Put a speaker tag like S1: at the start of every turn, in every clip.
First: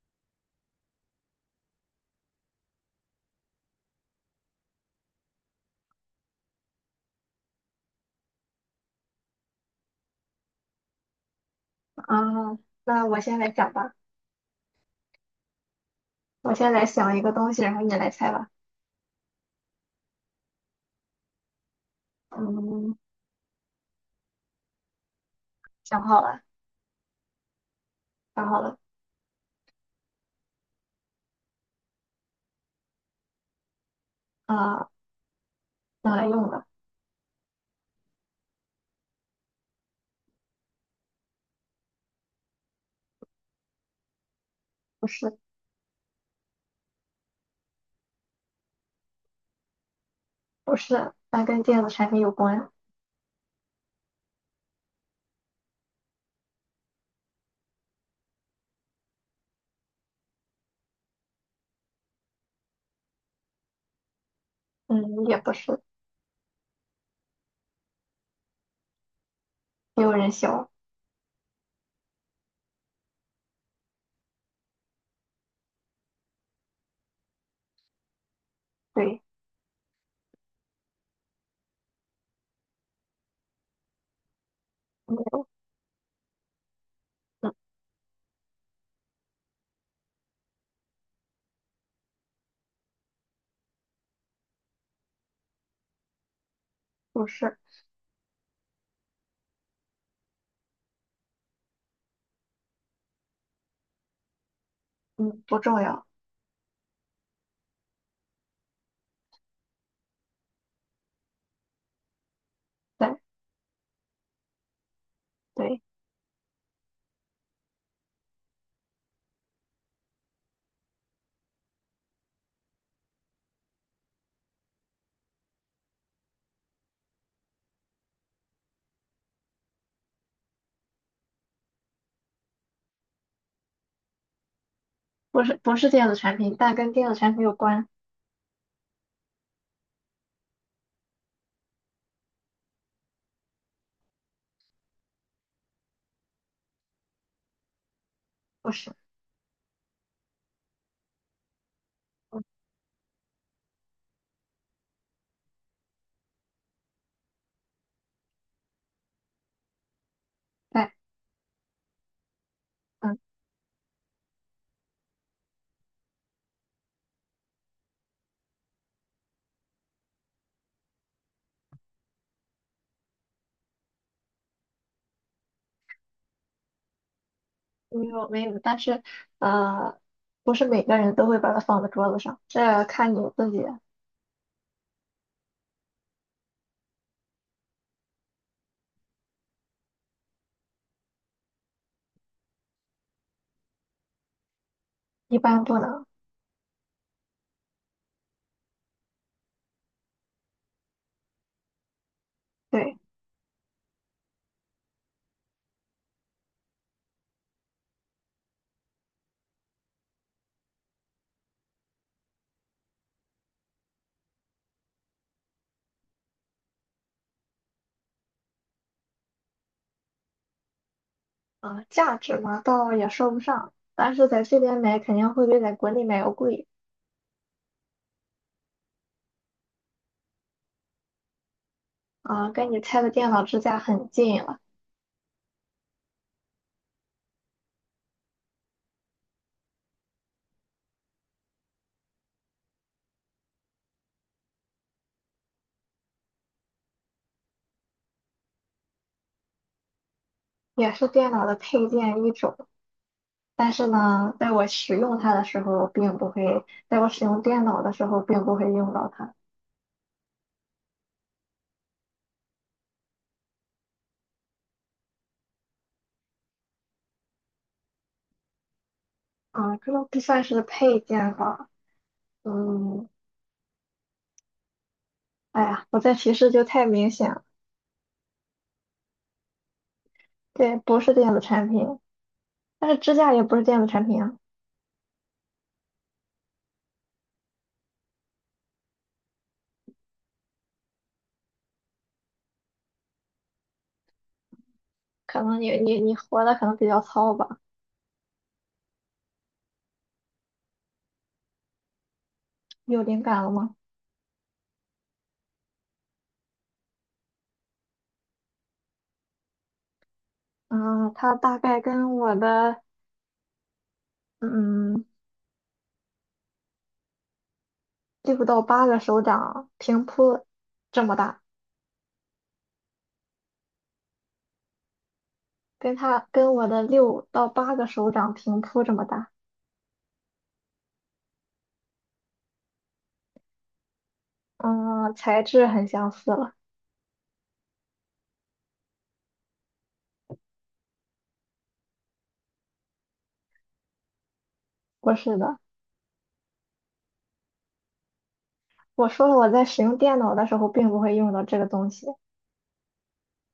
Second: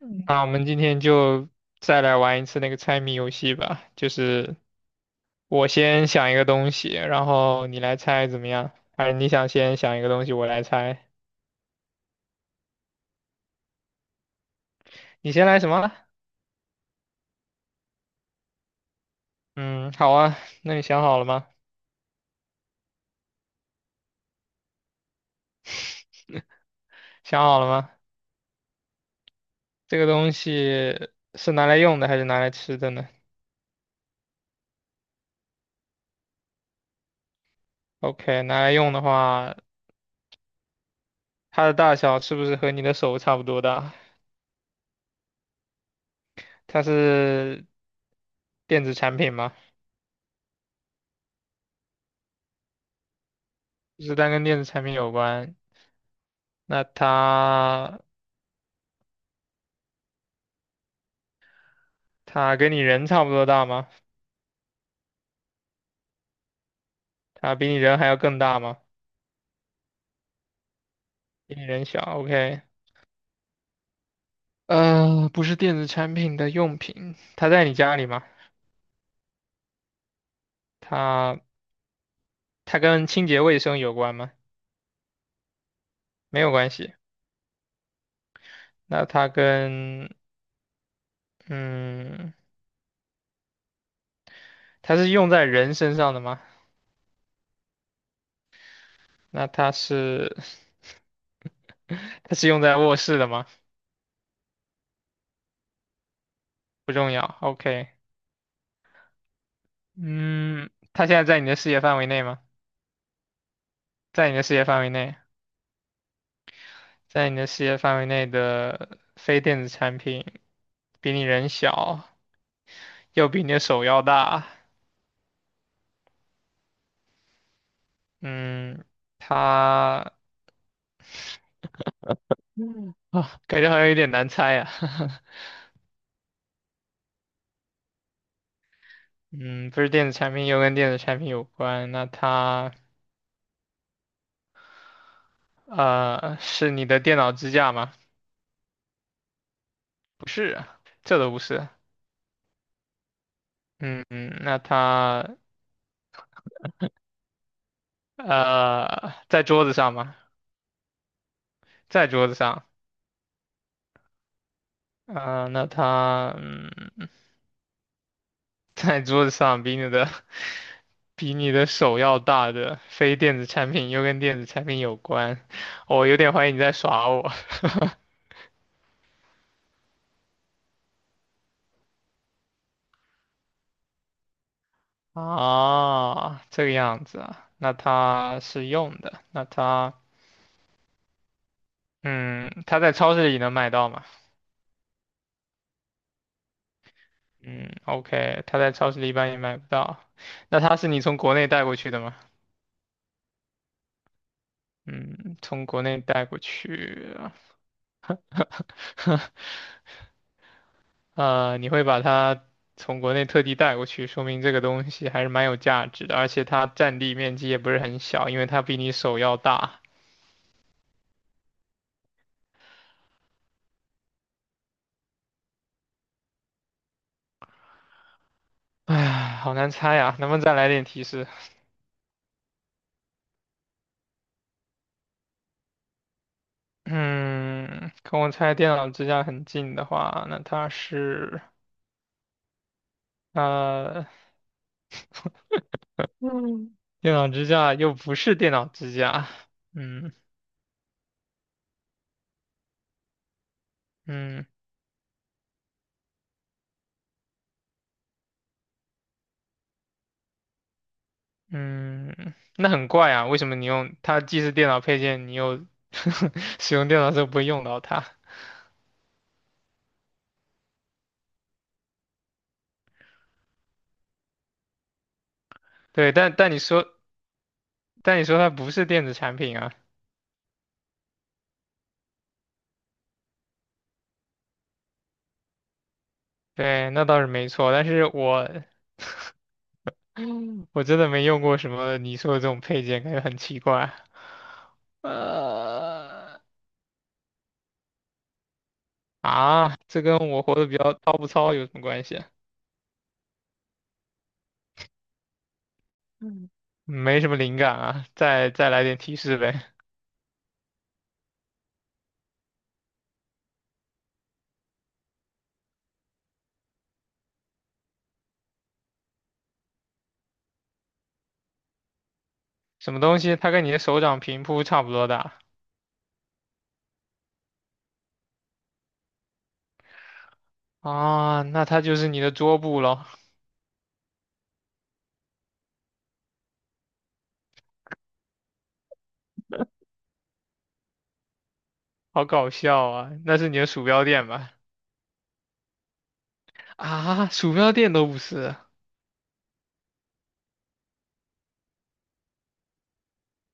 S1: 嗯那我们今天就再来玩一次那个猜谜游戏吧，就是我先想一个东西，然后你来猜怎么样？还是你想先想一个东西，我来猜？
S2: 啊，那我先来讲吧，
S1: 你先来什么？
S2: 我先来想一个东西，然后你来猜吧。
S1: 嗯，好啊，那你想好了吗？
S2: 嗯，想好了，
S1: 想好了吗？
S2: 想好了，
S1: 这个东西是拿来用的还是拿来吃的呢
S2: 啊、用来用的，
S1: ？OK，拿来用的话，它的大小是不是和你的手差不多大？
S2: 不是，
S1: 它是电子产品吗？
S2: 不是，它跟电子产品有关，
S1: 就是它跟电子产品有关，那它。它跟你人差不多大吗？
S2: 嗯，也不是，
S1: 它比你人还要更大吗？
S2: 也有人想。
S1: 比你人小，OK。不是电子产品的用品，它在你家里吗？
S2: 对，
S1: 它它跟清洁卫生有关吗？
S2: 没有，
S1: 没有关系。
S2: 嗯，
S1: 那它跟嗯，它是用在人身上的吗？
S2: 不是，
S1: 那它是 它是用在卧室的吗？
S2: 嗯，不重要，
S1: 不重要，OK。嗯，它现在在你的视野范围内吗？
S2: 对，
S1: 在你的视野范围内。
S2: 对，
S1: 在你的视野范围内的非电子产品比你人小，又比你的手要大，嗯，它嗯啊，感觉好像有点难猜啊。
S2: 不是，不是电子产品，但跟电子产品有关，
S1: 嗯，不是电子产品，又跟电子产品有关，那它是你的电脑支架吗？
S2: 不是，
S1: 不是啊这都不是。
S2: 嗯，
S1: 嗯，那它在桌子上吗？
S2: 对，
S1: 在桌子上。
S2: 嗯，
S1: 啊、那它嗯在桌子上比你的 比你的手要大的非电子产品，又跟电子产品有关，哦我有点怀疑你在耍我。
S2: 没有，没有，但是，呃，不是每个人都会把它放在桌子上，这看你自己，
S1: 啊，这个样子啊，那它是用的，那它，嗯，它在超市里能买到吗？
S2: 一般不能，
S1: 嗯，OK，它在超市里一般也买不到。那它是你从国内带过去的吗？
S2: 对。
S1: 嗯，从国内带过去啊，你会把它从国内特地带过去，说明这个东西还是蛮有价值的，而且它占地面积也不是很小，因为它比你手要大。
S2: 啊，价值嘛，倒也说不上，但是在这边买肯定会比在国内买要贵
S1: 唉，好难猜呀，能不能再来点提示？
S2: 啊，跟你拆的电脑支架很近了，
S1: 嗯，跟我猜电脑支架很近的话，那它是呃，嗯，电脑支架又不是电脑支架，嗯
S2: 也是电脑的配件一种。但是呢，
S1: 嗯
S2: 在我使用它的时候，并不会，在我使用电脑的时候，并不会用到它。
S1: 嗯，那很怪啊，为什么你用它既是电脑配件，你又 使用电脑的时候不会用到它？
S2: 啊，这都不算是配件吧？嗯，哎呀，我
S1: 对，
S2: 这提
S1: 但
S2: 示
S1: 但你
S2: 就太
S1: 说，
S2: 明显了，
S1: 但你说它不是电子产品啊，
S2: 对，不是电子产品，但是支架也不是电子产品啊。
S1: 对，那倒是没错。但是我，我真的没用过什么你说的这种配件，感觉很奇怪。
S2: 可能你
S1: 呃，
S2: 活的可能比较糙吧？
S1: 啊，这跟我活得比较糙不糙有什么关系啊。
S2: 有灵感了吗？
S1: 嗯，没什么灵感啊，再来点提示呗。
S2: 嗯，它大概跟我的嗯六到八个手掌平铺这么大，
S1: 什么东西它跟你的手掌平铺差不多大
S2: 跟我的六到八个手掌平铺这么大。
S1: 啊？那它就是你的桌布咯，
S2: 嗯，材质很相似了。
S1: 好搞笑啊！那是你的鼠标垫吧？
S2: 不是的，
S1: 啊，鼠标垫都不是，
S2: 我说了我在使用电脑的时候并不会用到这个东西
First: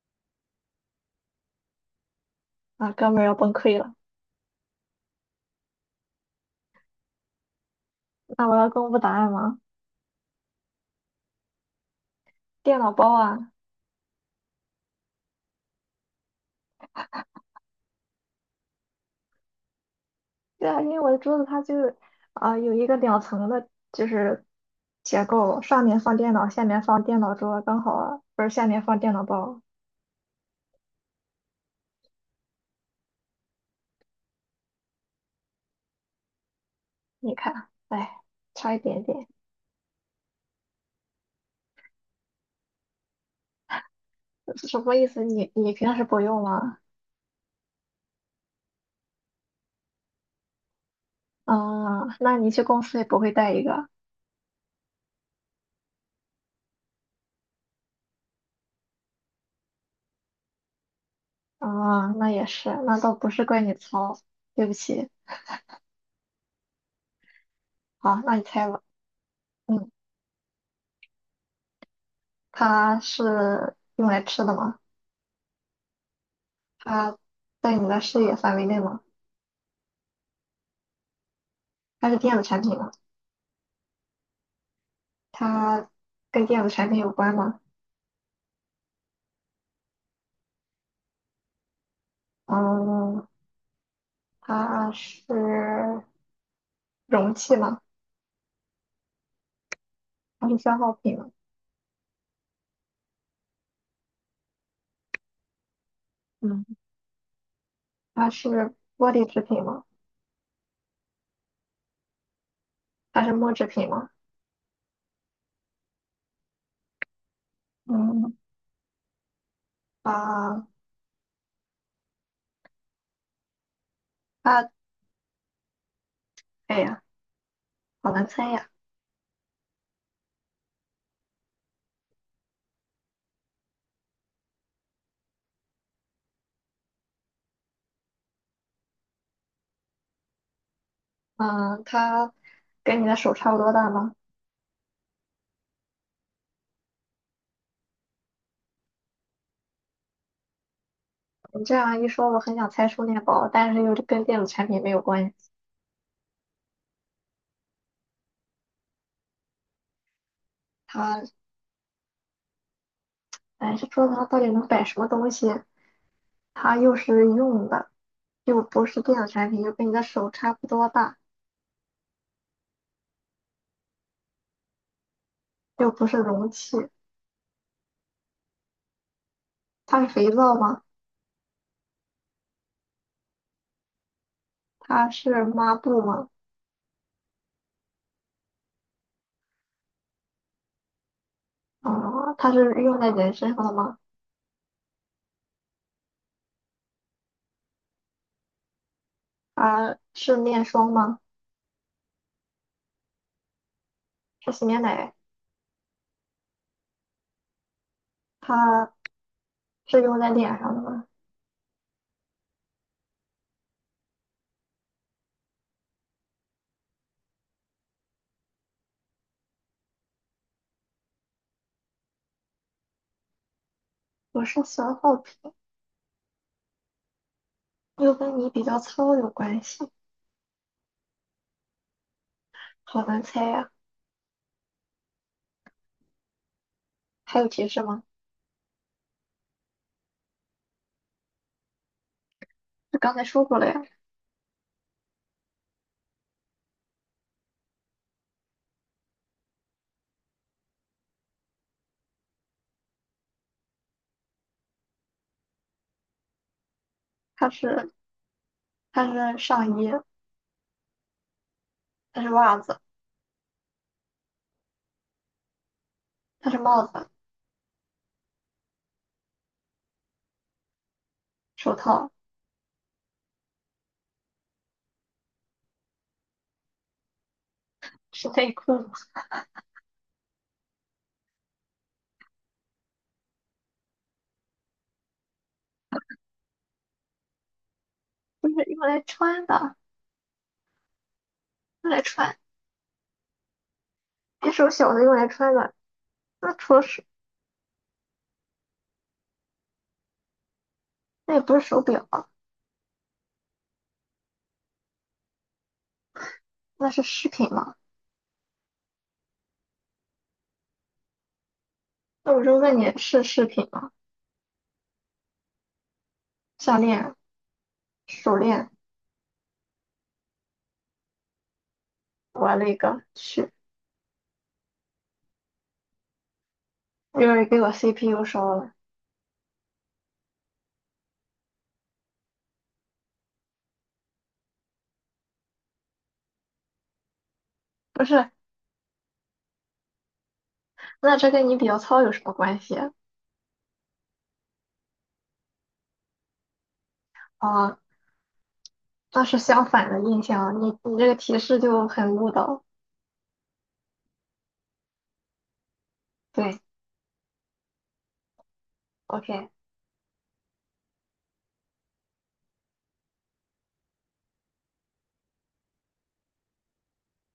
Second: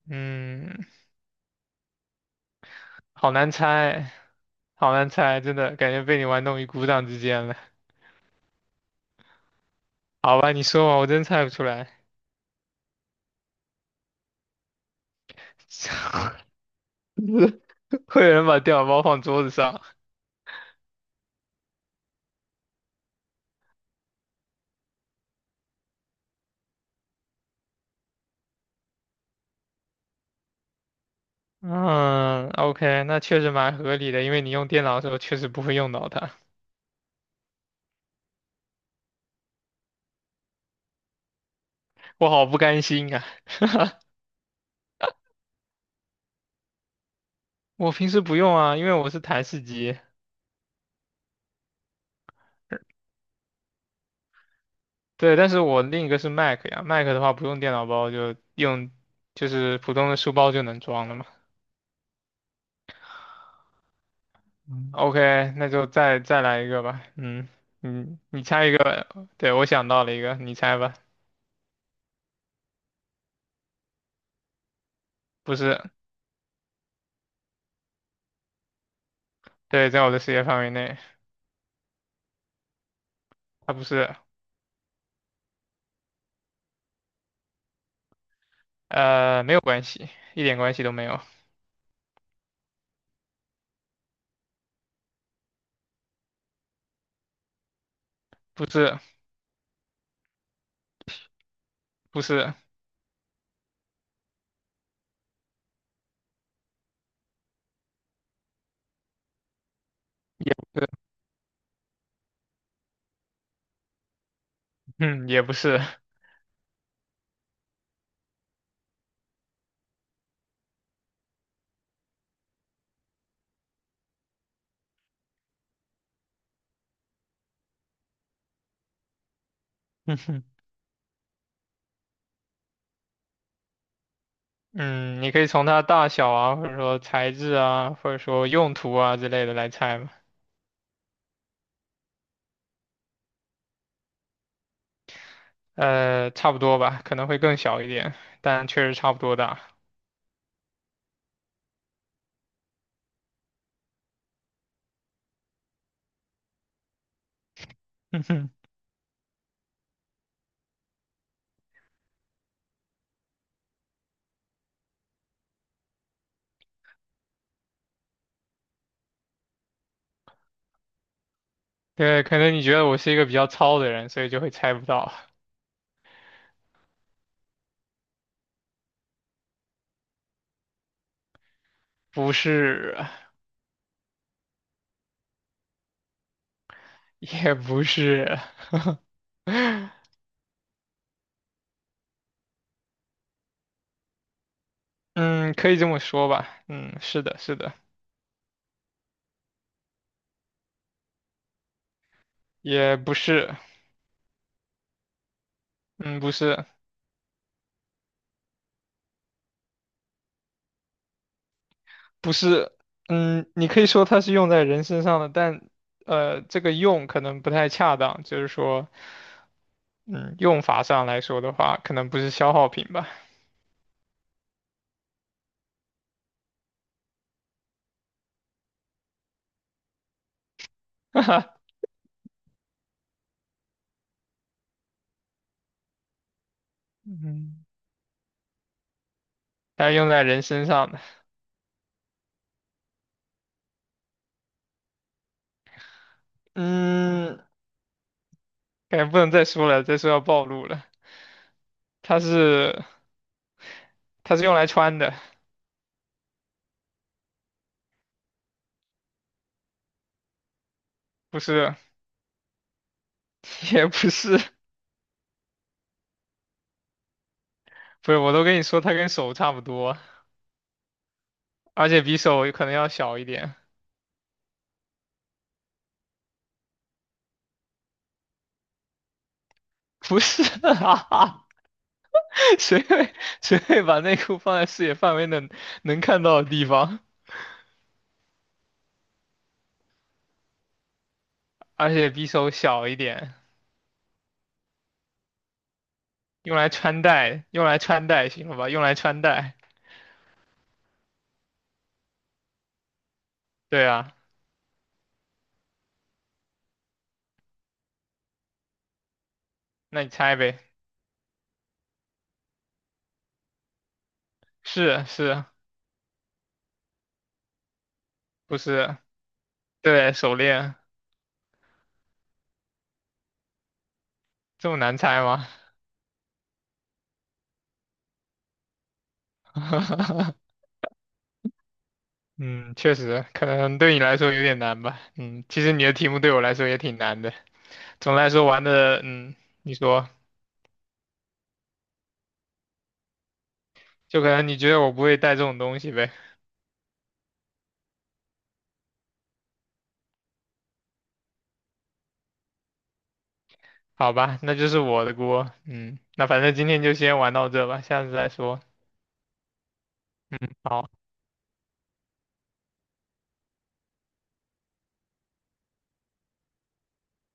S1: 嗯，
S2: 啊，哥们儿
S1: 好
S2: 要
S1: 难
S2: 崩溃了。
S1: 猜，好难猜，真的感觉被你玩弄于股掌之间了。
S2: 那我要公布答案吗？
S1: 好吧，你说吧，我真猜不出来。
S2: 电脑包啊，
S1: 会有人把电脑包放桌子上？
S2: 对啊，因为我的桌子它就是有一个两层的，就是结构，上面放电脑，下面放电脑桌，刚好不是下面放电脑包。
S1: 嗯，OK，那确实蛮合理的，因为你用电脑的时候确实不会用到它。
S2: 你看，哎，差一点点，
S1: 我好不甘心啊！
S2: 什么意思？你平时不用吗？
S1: 我平时不用啊，因为我是台式机。
S2: 啊，那你去公司也不会带一个
S1: 对，但是我另一个是 Mac 呀，Mac 的话不用电脑包，就用就是普通的书包就能装了嘛。
S2: 啊？那也是，那倒不是怪你糙，对不起。
S1: OK，那就再来一个吧。嗯，
S2: 好，
S1: 嗯，
S2: 那你
S1: 你猜
S2: 猜
S1: 一
S2: 吧。
S1: 个。对，我想
S2: 嗯，
S1: 到了一个，你猜吧。
S2: 它是用来吃的吗？
S1: 不是，
S2: 它在你的视野范围内吗？
S1: 对，在我的视野范围内，
S2: 它是电子产品吗？
S1: 它不是，
S2: 它跟电子产品有关吗？
S1: 呃，没有关系，一点关系都没有。
S2: 嗯，它是容器吗？
S1: 不是，
S2: 它是消耗品吗？
S1: 不是，
S2: 嗯，它是玻璃制品吗？
S1: 也不是，
S2: 它是木制品吗？
S1: 嗯，也不是。
S2: 嗯啊，啊！哎呀，好难猜呀。
S1: 嗯，你可以从它大小啊，或者说材质啊，或者说用途啊之类的来猜嘛。
S2: 嗯，它跟你的手差不多大吗？
S1: 呃，差不多吧，可能会更小一点，但确实差不多大。
S2: 你这样一说，我很想猜充电宝，但是又跟电子产品没有关系。它，哎，这桌子上到底能摆什么东西？它又是用的，又不是电子产品，又跟你的手差不多大，
S1: 对，可能你觉得我是一个比较糙的人，所以就会猜不到。
S2: 又不是容器。它是肥皂吗？
S1: 不是，
S2: 它是抹布吗？
S1: 也不是，
S2: 它是用在人身上的吗？
S1: 嗯，可以这么说吧，嗯，是的，是的，
S2: 它是面霜吗？
S1: 也不是，
S2: 是洗面奶？
S1: 嗯，不是，
S2: 它是用在脸上的吗？
S1: 不是，嗯，你可以说它是用在人身上的，但这个用可能不太恰当，就是说，嗯，用法上来说的话，可能不是消耗品吧，
S2: 我是喜耗，品又跟你比较糙有关系，
S1: 哈哈，
S2: 好难猜呀。还有
S1: 嗯，
S2: 提示吗？
S1: 它是用在人身上的，
S2: 就刚才说过了呀，
S1: 嗯，感觉不能再说了，再说要暴露了，它是，它是用来穿的，
S2: 它是它是上衣，
S1: 不是，
S2: 它是袜子，
S1: 也不是。
S2: 它是帽子、
S1: 不是，我都跟你说，它跟手差不多，
S2: 手
S1: 而且
S2: 套，
S1: 比手可能要小一点。
S2: 是内裤吗？
S1: 不是啊，谁会谁会把内裤放在视野范围能看到的地方？
S2: 不是用来穿的，
S1: 而
S2: 用来
S1: 且比
S2: 穿，
S1: 手小一点，
S2: 别手小的用来穿的。那
S1: 用来
S2: 除了手，
S1: 穿戴，用来穿戴，行了吧？用来穿戴。
S2: 那也不是手表啊，
S1: 对啊，
S2: 那是饰品吗？
S1: 那你猜呗，
S2: 那我就问你是饰品吗？
S1: 是
S2: 项链、手
S1: 不
S2: 链，
S1: 是？对，手链
S2: 我了个，去，
S1: 这么难猜吗？
S2: 又是给我 CPU 烧了。
S1: 嗯，确实，可能对你来说有点难吧。嗯，其实你的题目对我来说也挺难的。
S2: 不
S1: 总的来
S2: 是，
S1: 说玩的，嗯，你说，
S2: 那这跟你比较糙有什么关系啊？
S1: 就可能你觉得我不会带这种东西呗？
S2: 啊倒是相反的印象，你这个提示就很误导。
S1: 好吧，那就是我的锅。嗯，那反正
S2: 对
S1: 今天就先玩到这吧，下次再说。
S2: ，OK，
S1: 好。